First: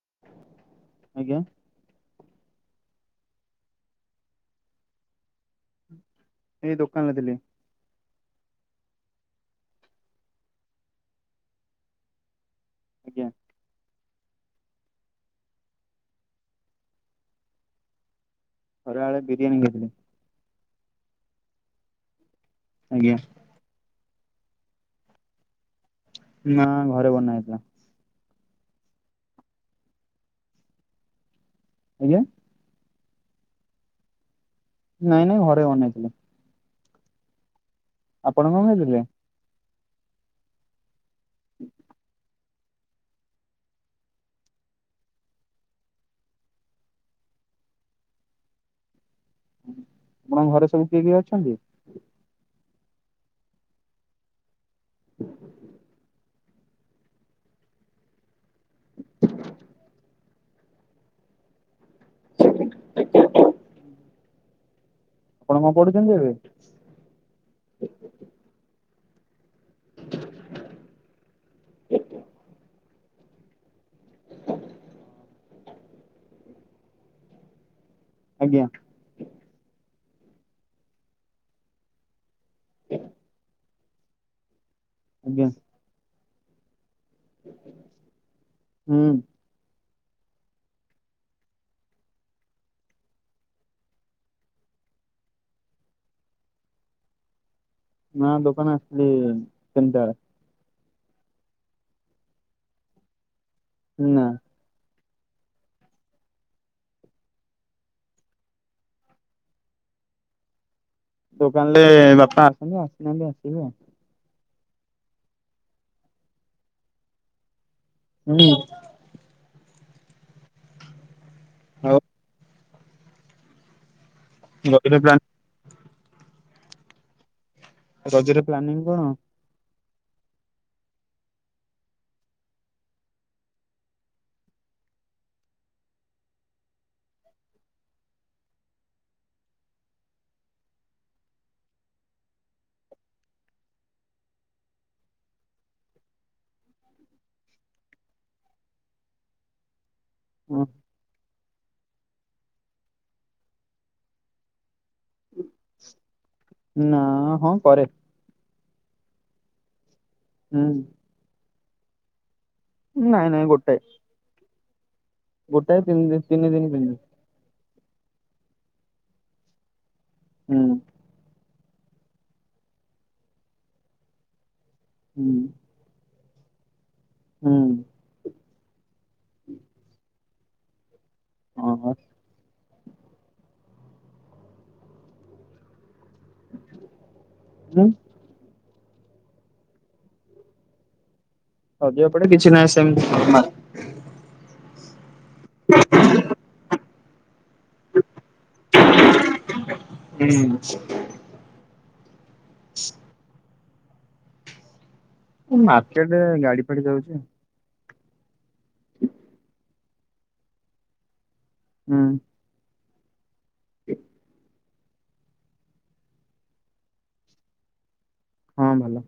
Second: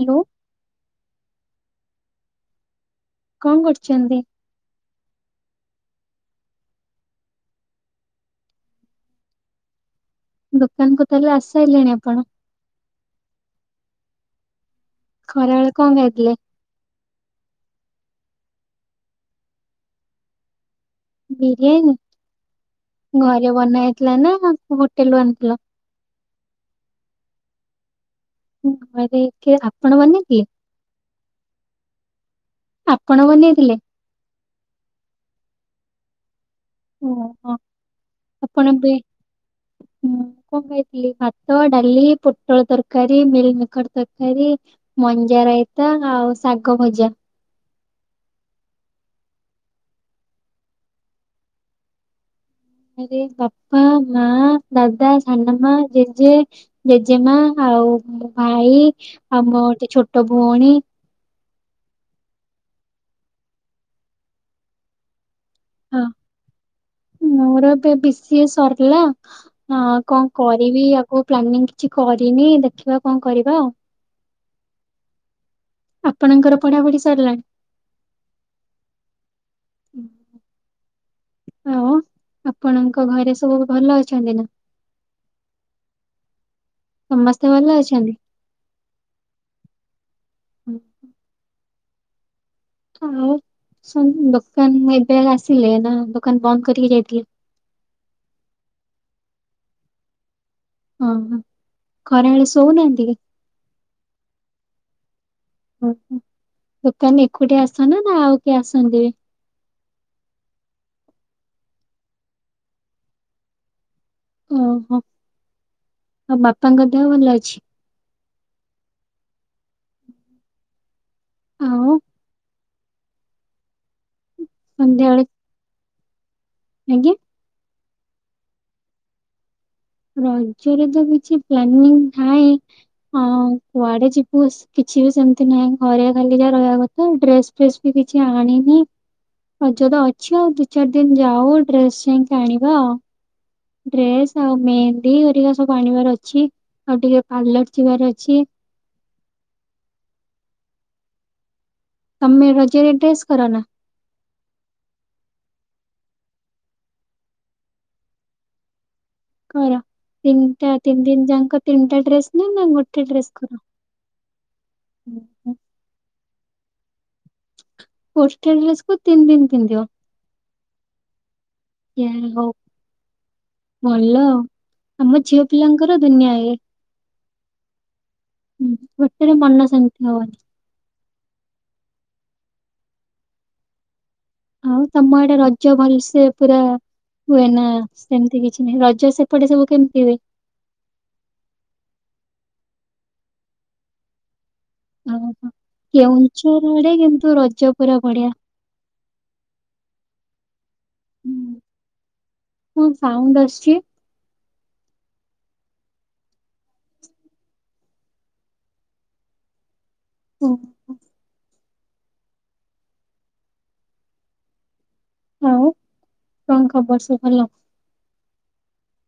Hello ଆଜ୍ଞା। କଣ କରୁଛନ୍ତି? ଏଇ ଦୋକାନରେ ଥିଲି। ଦୋକାନ କୁ ତାହେଲେ ଆସିଲେଣି ଆପଣ। ଆଜ୍ଞା। ଖରାବେଳ କଣ ଖାଇଥିଲେ? ଖରାବେଳେ ବିରିଆନି ଖାଇଥିଲି। ବିରିୟାନୀ ଆଜ୍ଞା ଘରେ ବନା ହେଇଥିଲା ନା ହୋଟେଲରୁୁ ଆଣିଥିଲ? ନା ଘରେ ବନା ହେଇଥିଲା। ଘରେ କିଏ ଆପଣ ବନେଇଥିଲେ? ଆଜ୍ଞା। ଆପଣ ବନେଇଥିଲେ? ନାଇଁ ନାଇଁ ଘରେ ବନେଇଥିଲେ। ଓହୋ। ଆପଣ କଣ ଖାଇଥିଲେ? ମୁଁ କଣ ଖାଇଥିଲି ଭାତ, ଡାଲି। ପୋଟଳ ତରକାରୀ, ମିଲମିକର ତରକାରୀ, ମଞ୍ଜା ରାଇତା ଆଉ ଶାଗ ଭଜା। ଆପଣଙ୍କ ଘରେ ସବୁ କିଏ କିଏ ଅଛନ୍ତି? ଘରେ ବାପା, ମା, ଦାଦା, ସାନମା, ଜେଜେ। ଜେଜେମା ଆଉ ଭାଇ ଆଉ ମୋ ଛୋଟ ଭଉଣୀ। ଆପଣ କଣ ହଁ ପଢୁଛନ୍ତି ଏବେ ମୋର ଏବେ ବିସିଏ ସରିଲା। ହଁ। କଣ କରିବି ଆଗକୁ ପ୍ଲାନିଂ କିଛି କରିନି ଦେଖିବା କଣ କରିବା ଆଉ। ଆପଣଙ୍କର ପଢାପଢି ସରିଲାଣି? ଆଜ୍ଞା। ଆଉ ଆପଣଙ୍କ ଘରେ ସବୁ ଭଲ ଅଛନ୍ତି ନା? ଆଜ୍ଞା। ସମସ୍ତେ ଭଲ ଅଛନ୍ତି। ହୁଁ ଆଉ ଶ ଦୋକାନ ଏବେ ଆସିଲେ ନା ଦୋକାନ ବନ୍ଦ କରିକି ଯାଇଥିଲେ। ନା ଦୋକାନ ଆସିଥିଲି ତିନିଟା ବେଳେ ଓ ହ ଖରାବେଳେ ଶଉନାହାନ୍ତି କି? ନାଁ। ଓହୋ ଦୋକାନ ଏକୁଟିି ଆସନ ନା ଆଉ କିଏ ଆସନ୍ତି ବି? [inaudible] ଦୋକାନ ରେ ବାପା ଆସନ୍ତି ଆସିନାହାନ୍ତି ଆସିବେ ଆ ଓହୋ ଆଉ ବାପାଙ୍କ ଦେହ ଭଲ ଅଛି। [unintelligible] ଆଉ ଗପିଲେ ସନ୍ଧ୍ୟାବେଳେ ପ୍ଲାଣ୍ଟ ଆଜ୍ଞା। ରଜରେ ପ୍ଲାନିଂ କଣ? ରଜରେ ତ କିଛି ପ୍ଲାନିଂ ଥାଏ ଆଉ କୁଆଡେ ଯିବୁ ସେ କିଛ କିଛି ବି ସେମିତି ନାହିଁ ଘରେ ଖାଲି ଯା ରହିବା କଥା ଡ୍ରେସ ଫ୍ରେସ ବି କିଛି ଆଣିନି ରଜ ତ ଅଛି ଆଉ ଦି ଚାରି ଦିନ ଯାଉ ଡ୍ରେସ ଯାଇକି ଆଣିବା ଆଉ। ଡ୍ରେସ ଆଉ ମେହେନ୍ଦୀ ହେରିକା ସବୁ ଆଣିବାର ଅଛି ଆଉ ଟିକେ ପାର୍ଲର ଯିବାର ଅଛି। [inaudible] ହଁ। ତମେ ରଜ ରେ ଡ୍ରେସ୍ କର ନା? ନା ହଁ କରେ କର ହୁଁ। ତିନିଟା ତିନି ଦିନ ଜାଙ୍କ ତିନିଟା ଡ୍ରେସ୍ ନାଇଁ ନାଇଁ ଗୋଟେ ଓହୋ। ଗୋଟାଏ ତିନ ଦିନ ତିନି ଦିନ ପିନ୍ଧିବି। ଗୋଟେ ଡ୍ରେସ କୁ ତିନି ଦିନ ପିନ୍ଧିବ? ହୁଁ। ଯା ହଉ ଭଲ ଆମ ହୁଁ ଝିଅ ପିଲାଙ୍କର ଦୁନିଆ ଏ ହୁଁ। ହଁ ଗୋଟେ ରେ ମନ ଶାନ୍ତି ହବନି ହଁ ହଁ। ଆଉ ତମ ଆଡେ ରଜ ଭଲସେ ପୁରା ହୁଏ ନା ସେମିତି କି ରଜ ସେପଟେ ସବୁ କେମିତି ହୁଏ? ରଜ ଏପଟେ କିଛି ନାହିଁ ସେମିତି ନର୍ମାଲ ଓହୋ କେଉଁଁଝର ଆଡେ କିନ୍ତୁ ର ଜ ପୁରା ବଢିଆ କଣ ସାଉଣ୍ଡ ଆସୁଚି? ମାର୍କେଟରେ ଗାଡି ଫାଡି ଯାଉଚି। ଓହୋ। ହଁ। [inaudible] ଆଉ କଣ ଖବର ସବୁ ଭଲ? ହଁ ଭଲ।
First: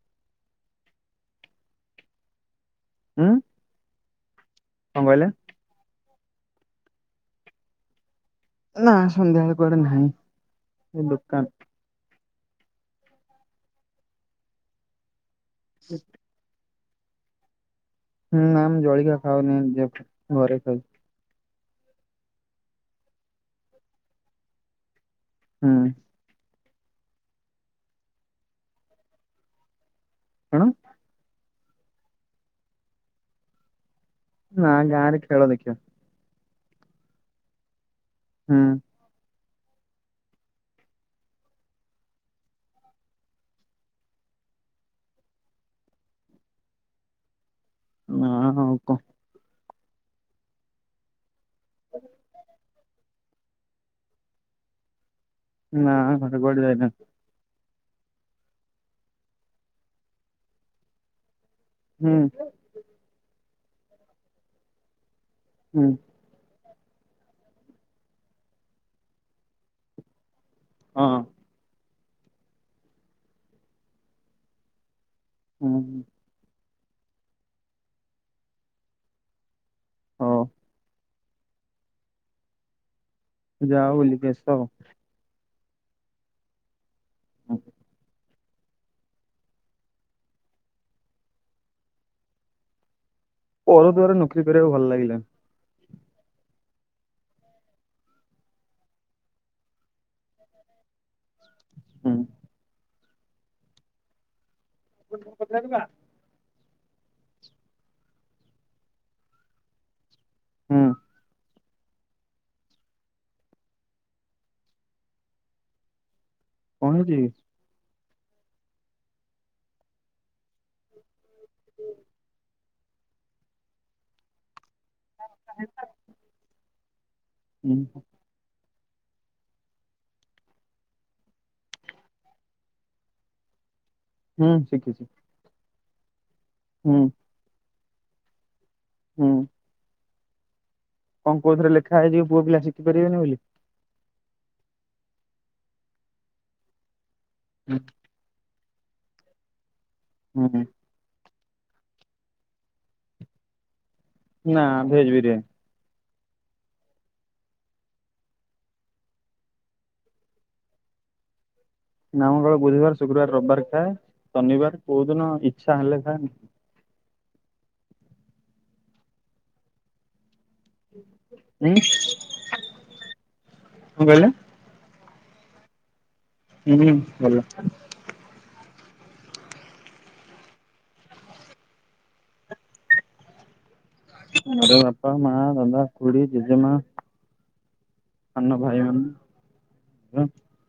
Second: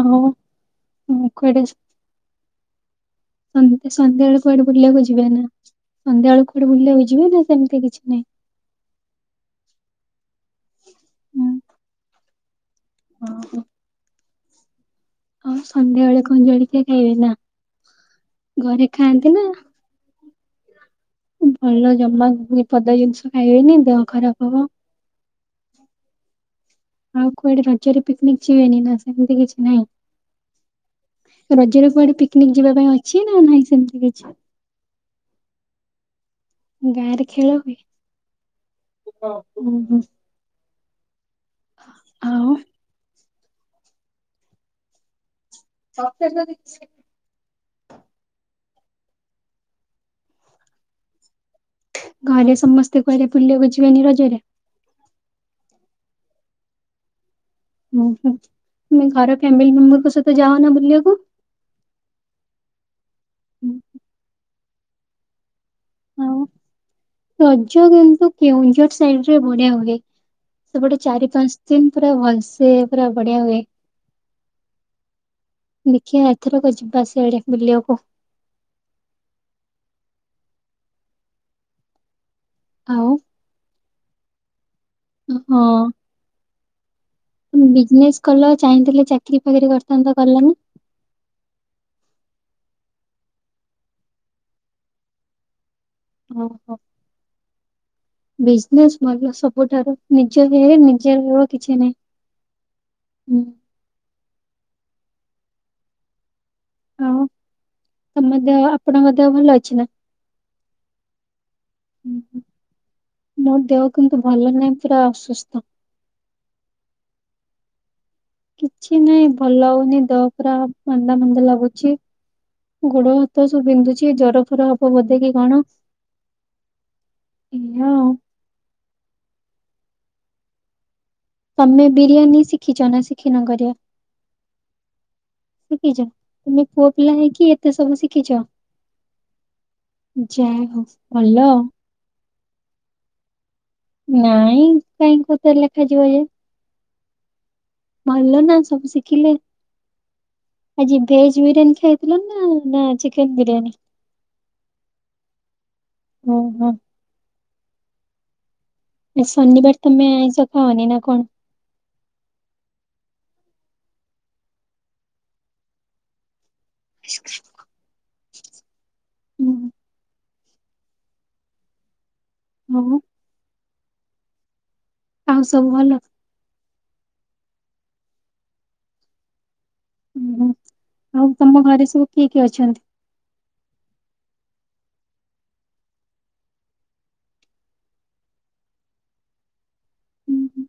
ଆଉ ମୁଁ କୁଆଡେ ଯା ହୁଁ ସନ୍ଧ୍ୟା ସନ୍ଧ୍ୟାବେଳେ କୁଆଡେ କଣ ବୁଲିବାକୁ ଯିବେ କହିଲେ? ନା ସନ୍ଧ୍ୟାବେଳେ କୁଆଡେ ବୁଲିବାକୁ ଯିବ ନା ସେମିତି କିଛି ନାହିଁ? ନା ସନ୍ଧ୍ୟାବେଳ କୁଆଡେ ନାହିଁ ସେ ଦୋକାନ ଓ ହ। ଆଉ ସନ୍ଧ୍ୟାବେଳେ କଣ ଜଳିକ୍ଷା ଖାଇବେ ନା? ହୁଁ ନା ମୁଁ ଘରେ ଜଳଖିଆ ଖାଆନ୍ତି ନା ଖାଉନି ଦିହ ଘରେ ଖାଉଚି ଭଲ ଜମା ପଦା ଜିନିଷ ଖାଇବେନି ଦେହ ଖରାପ ହବ। ହୁଁ ଆଉ କୁଆଡେ ରଜରେ ପିକନିକ୍ ଯିବେନି ନା ସେମିତି କିଛି ନହିଁ? କଣ? ରଜର କୁଆଡେ ପିକନିକ ଯିବା ପାଇଁ ଅଛି ନା ନାହିଁ ସେମିତି କିଛି ନା ଗାଁ ରେ ଖେଳ ଦେଖିବା। ଗାଁ ରେ ଖେଳ ହୁଏ? ହୁଁ ଉଁ ହୁଁ। ଆଉ ସ ହଁ ହଉ କ। ଘରେ ସମସ୍ତେ କୁଆଡେ ବୁଲିବାକୁ ଯିବେନି ରଜରେ? ନା କୁଆଡେ ଯାଇନାହାନ୍ତି। ହୁଁ ହୁଁ ତମେ ଘର ଫ୍ୟାମିଲି ମେମ୍ବରଙ୍କ ସହିତ ଯାଅନା ବୁଲିବାକୁ। ହୁଁ। ହୁଁ ହୁଁ। ହୁଁ। ଆଉ ରଜ କିନ୍ତୁ କେଉଁଝର ସାଇଡ ରେ ବଢିଆ ହୁଏ। ସେପଟେ ହଁ ଚାରି ପାଞ୍ଚ ଦିନ ପୁରା ଭଲସେ ପୁରା ବଢିଆ ହୁଏ। ହୁଁ ଦେଖିଆ ଏଥରକୁ ଯିବା ସେଆଡେ ବୁଲିବାକୁ। ହଉ। ଆଉ। ଯାଅ ବୁଲିକି ଆସ। ହଁ। କଲ ଚାହିଁଥିଲେ ଚାକିରୀ ଫାକିରି କରିଥାନ୍ତ କଲନି? ପର ଦୁଆରେ ନୋକରି କରିବାକୁ ଭଲ ଲାଗିଲାନି। ଓହୋ। ବିଜନେସ ଭଲ ସବୁଠାରୁ ନିଜ [unintelligible] ନିଜ କିଛି ନାହିଁ ହୁଁ। ହୁଁ। [unintelligible] ପଦିବା ଆଉ ତମ ଦେହ, ଆପଣଙ୍କ ଦେହ ଭଲ ଅଛି ନା? ହୁଁ। ହୁଁ ହୁଁ। ମୋ ଦେହ କିନ୍ତୁ ଭଲ ନାହିଁ ପୁରା ଅସୁସ୍ଥ କଣ ହେଉଛି? କିଛି ନହିଁ ଭଲ ହଉନି ଦେହ ପରା ମାନ୍ଦା ମନ୍ଦା ଲାଗୁଛି। ଗୋଡ ହାତ ସବୁ ବିନ୍ଧୁଛି ଜର ଫର ହବ ବୋଧେ କି କଣ? ହୁଁ ଏଇଆ ହୁଁ। ଆଉ। ତମେ ବିରିୟାନୀ ଶିଖିଛ ନା ଶିଖିନ କରିଆ? ହୁଁ ଶିଖିଛି। ଶିଖିଛ ତୁମେ ପୁଅ ହୁଁ ପିଲା ହେଇଁକି ଏତେ ସବୁ ଶିଖିଛ? ହୁଁ। ଯା ହଉ। ଭଲ। କଣ କୋଉ ଥରେ ଲେଖା ହେଇଯିବ ପୁଅ ପିଲା ଶିଖିପାରିବେନି ବୋଲି। ନାଇଁ କାହିଁକି କୋଉଥେରେ ଲେଖାଯିବ ଯେ ଭଲ ନା ସବୁ ଶିଖିଲେ ହୁଁ। ଆଜି [unintelligible] ବିରିୟାନୀ ଖାଇଥିଲ ନା ନା ଚିକେନ ବିରିୟାନୀ? ନା ଭେଜ୍ ବିରିୟାନି ଓ ହୋ। ଏ ଶନିିବାର ତମେ ଆଇଁସ ଖାଅନି ନା କଣ? ନା ମଙ୍ଗଳ ବୁଧବାର ଶୁକ୍ରବାର ରବିବାର ଖାଏ ଶନିବାର କୋଉ ଦିନ ଇଚ୍ଛା ହେଲେ ଖାଏ ନ [unintelligible] ହୁଁ। ହୁଁ? ହଁ। କଣ କହିଲେ? ଆଉ ସବୁ ଭଲ? ହୁଁ ଭଲ। ହୁଁ ହୁଁ ଆଉ ତମ ଘରେ ସବୁ କିଏ କିଏ ଅଛନ୍ତି? ମୋର ବାପା ମା ଦାଦା ଖୁଡି ଜେଜେମା। ସାନ ଭାଇ ମାନେ ହୁଁ,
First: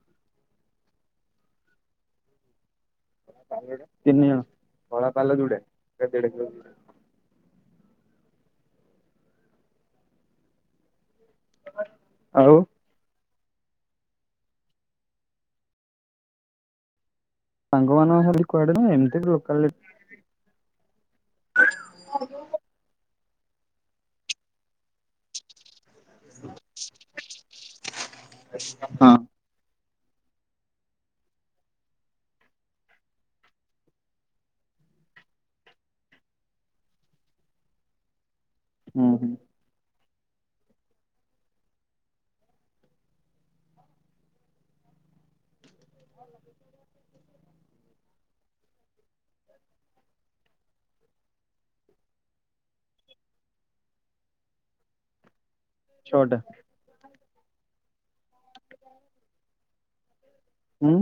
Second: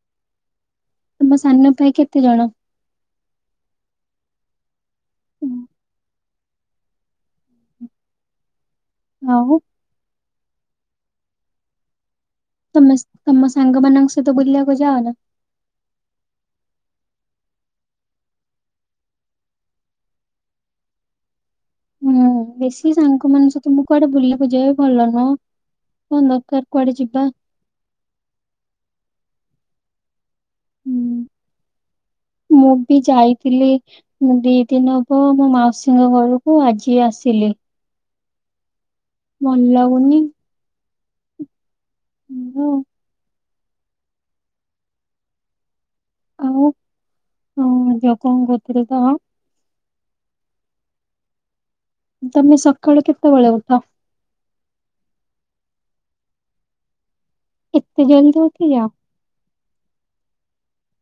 ତମ ସାନ ଭାଇ କେତେ ଜଣ? ତିନି ଜଣ। କଳା ପାଲ ହୁଁ, ଦୁଇଟା ଦେଢ କିଲୋ। ଓ ହୋ। [unintelligible] ତମେସ୍, ତମ ସାଙ୍ଗମାନଙ୍କ ସହିତ ବୁଲିଆକୁ ଯାଅ ନା? ସାଙ୍ଗ ମାନଙ୍କ ସହ ଖାଲି କୁଆଡେ ନୁହେ, ଏମିତି ଲୋକାଲ ହଉ, ବେଶି ସାଙ୍ଗ ମାନଙ୍କ ସହିତ, ମୁଁ କୁଆଡେ ବୁଲିଆକୁୁ ଯାଏ, ଭଲ ନୁହ। କଣ ଦରକାର କୁଆଡେ ଯିବା। ହଁ। ହୁଁ। ମୁଁ ବି ଯାଇଥିଲି। ମୁବି ଦି ଦିନ ହବ ମୋ ମାଉସୀଙ୍କ ଘରକୁ, ଆଜି ଆସିଲି। ହୁଁ ହୁଁ ଭଲ ଲାଗୁନି। ଉଁ ହ। ଆଉ ଯୋକ [unintelligible] ତମେ ସକାଳୁ କେତବେଳେ ଉଠ? ଛଟା। ଏତେ ଜଲଦି ଉଠି ଯାଅ? ହୁଁ।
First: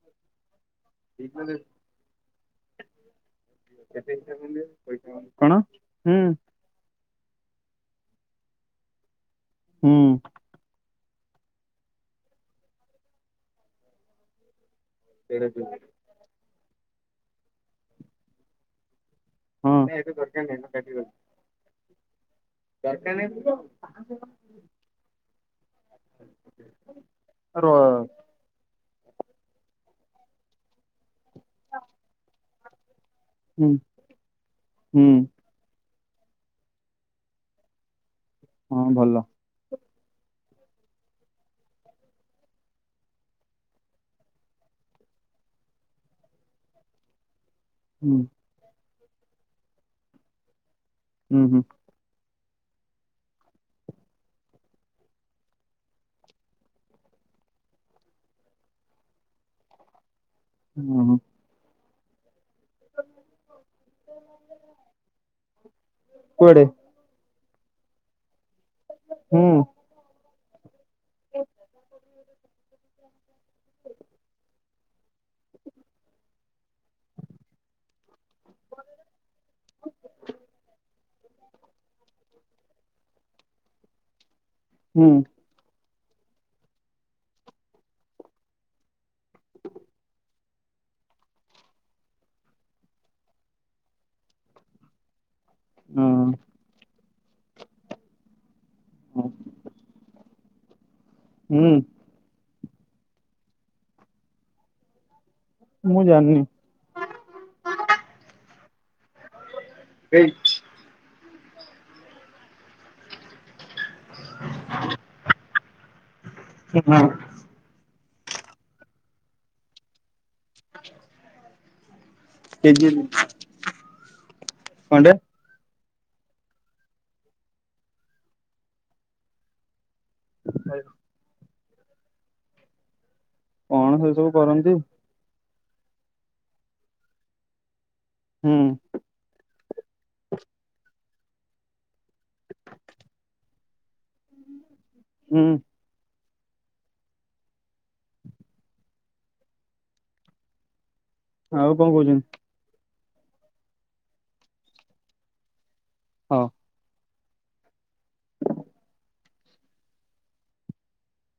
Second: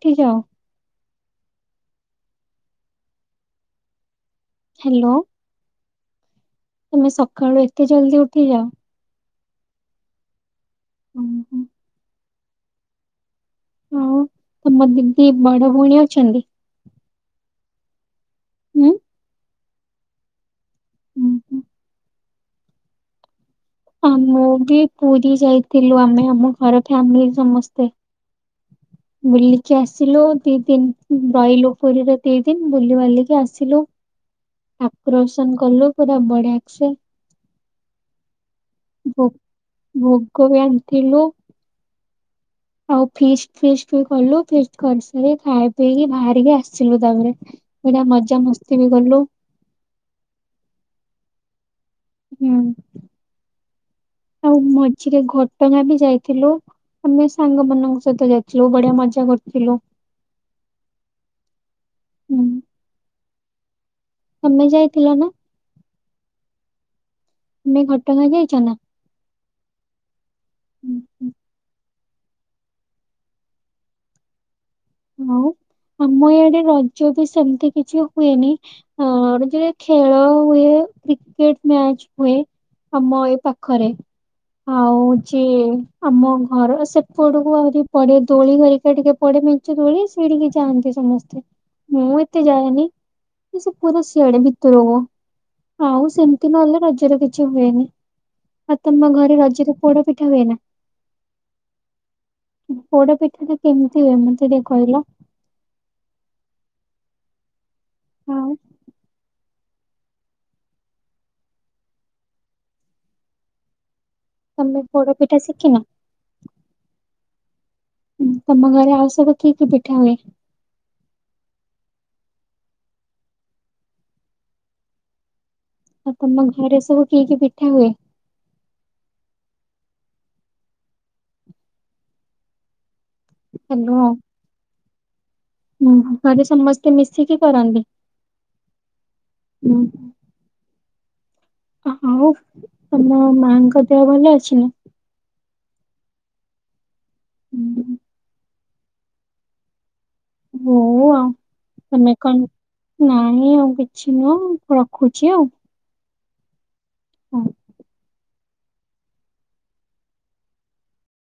ଉଠି ଯାଅ। [unintelligible] ହାଲୋ। କଣ? ହୁଁ। ତମେ ସକାଳୁ ଏତେ ଜଲଦି ଉଠିଯାଅ। ହୁଁ। ହୁଁ, ହୁଁ। ଆଉ, ତମ ଦିଦି ବଡ ଭଉଣୀ ଅଛନ୍ତି? ହୁଁ। ହଁ ଏଇ ତ- ହୁଁ, ହୁଁ। କାରଖାନା ଜୀବ। ଆ' ମୁ ବି ପୁରୀ ଯାଇଥିଲୁ, ଆମେ ଆମ ଘର ଫ୍ୟାମିଲି ର ସମସ୍ତେ। ବୁଲିକି ଆସିଲୁ। ଦି, ଦିନ ରହିଲୁ ପୁରୀରେ, ଦି ଦିନ ବୁଲି ବାଲି କି, ହୁଁ ଆସିଲୁ। ହୁଁ ଆକୋର୍ଷଣ କରିଲୁ। ପୁରା ବଢିଆକସେ। ହଁ ଭଲ। ଭୋଗ ବାଣ୍ଟିଲୁ। ଆଉ 'ଫିଷ୍ଟ, ଫିଷ୍ଟ ବି କଲୁ। ଫିଷ୍ଟ କରିସାରି, ଖାଇ ପିଇକି ବାହାରିଲୁ ଆସିିଲୁ ତାପରେ ଏଇଟା ହୁଁ ମଜା ମସ୍ତି ବି କଲୁ। ହୁଁ ହୁଁ। ହୁଁ, ଆଉ ମଝିରେ ଘଟଗାଁ ବି ଯାଇଥିଲୁ। ଆମେ ସାଙ୍ଗମାନଙ୍କ, ସହିତ ଯାଇଥିଲୁ। ବଢିଆ ମଜା କରିଥିଲୁ। ହୁଁ। ହୁଁ। ତମେ ଯାଇଥିଲ ନା? କୁଆଡେ ତମେ ଘଟଗାଁ ଯାଇଛ ନା? ହୁଁ। ହୁଁ ହୁଁ। ଆଉ, ଆମ ଇଆଡେ ରଜ ତ ସେମିତି କିଛି- ହୁଏନି ଅ ରଜରେ ଖେଳ ହୁଏ କ୍ରିକେଟ ମ୍ୟାଚ ହୁଏ ଆମ ଏ ପାଖରେ। ଆଉ ହୁଁ ଯିଏ ଆମ ଘର ସେପଟକୁ ଆହୁରି ପଡେ ଦୋଳି ହେରିକା ଟିକେ ପଡେ ମେ ଚେ ଦୋଳି ସେଇଠିକି ଯାଆନ୍ତି ସମସ୍ତେ ମୁଁ ଏତେ ଯାଏନି। ସେ ପୁରା ସିଆଡ଼େ ଭିତରକୁ। ଆଉ ହଁ ସେମିତି ନହେଲେ ରଜରେ କିଛି ହୁଏନି। ଆଉ ତମ ହଁ ଘରେ ରଜରେ ପୋଡ ପିଠା ହୁଏ ନା? ହୁଁ। ପୋଡ ପିଠା ତ କେମିତି ହୁଏ ମତେ ଟିକେ କହିଲ? ମୁଁ ଜାଣନି? ହଁ। ଏଇ। ତମେ ପୋଡ ପିଠା ଶିଖିନ? ନା। ତମ ଘରେ ଆଉ ସବୁ କି କି ପିଠା ହୁଏ? ସୁଜି ପିଠା କଣ ଟେ ଆଉ ତମ ଘରେ ସବୁ କି କି ପିଠା ହୁଏ? [unintelligible] କଣ ସେ ସବୁ କରନ୍ତି? ହୁଁ ଘରେ ସମସ୍ତେ ମିଶିକି କରନ୍ତି? ହୁଁ। ହୁଁ। ଆଉ ତମ ମାଙ୍କ ଦେହ ଭଲ ଅଛି ନା? ହୁଁ। ହୁଁ। ହଉ ଆ ଆଉ କଣ କହୁଛନ୍ତି? ନାଇଁ ନାଇଁ ଆଉ କିଛି ନୁହଁ ରଖୁଛି ଆଉ। ହଁ। ହଁ।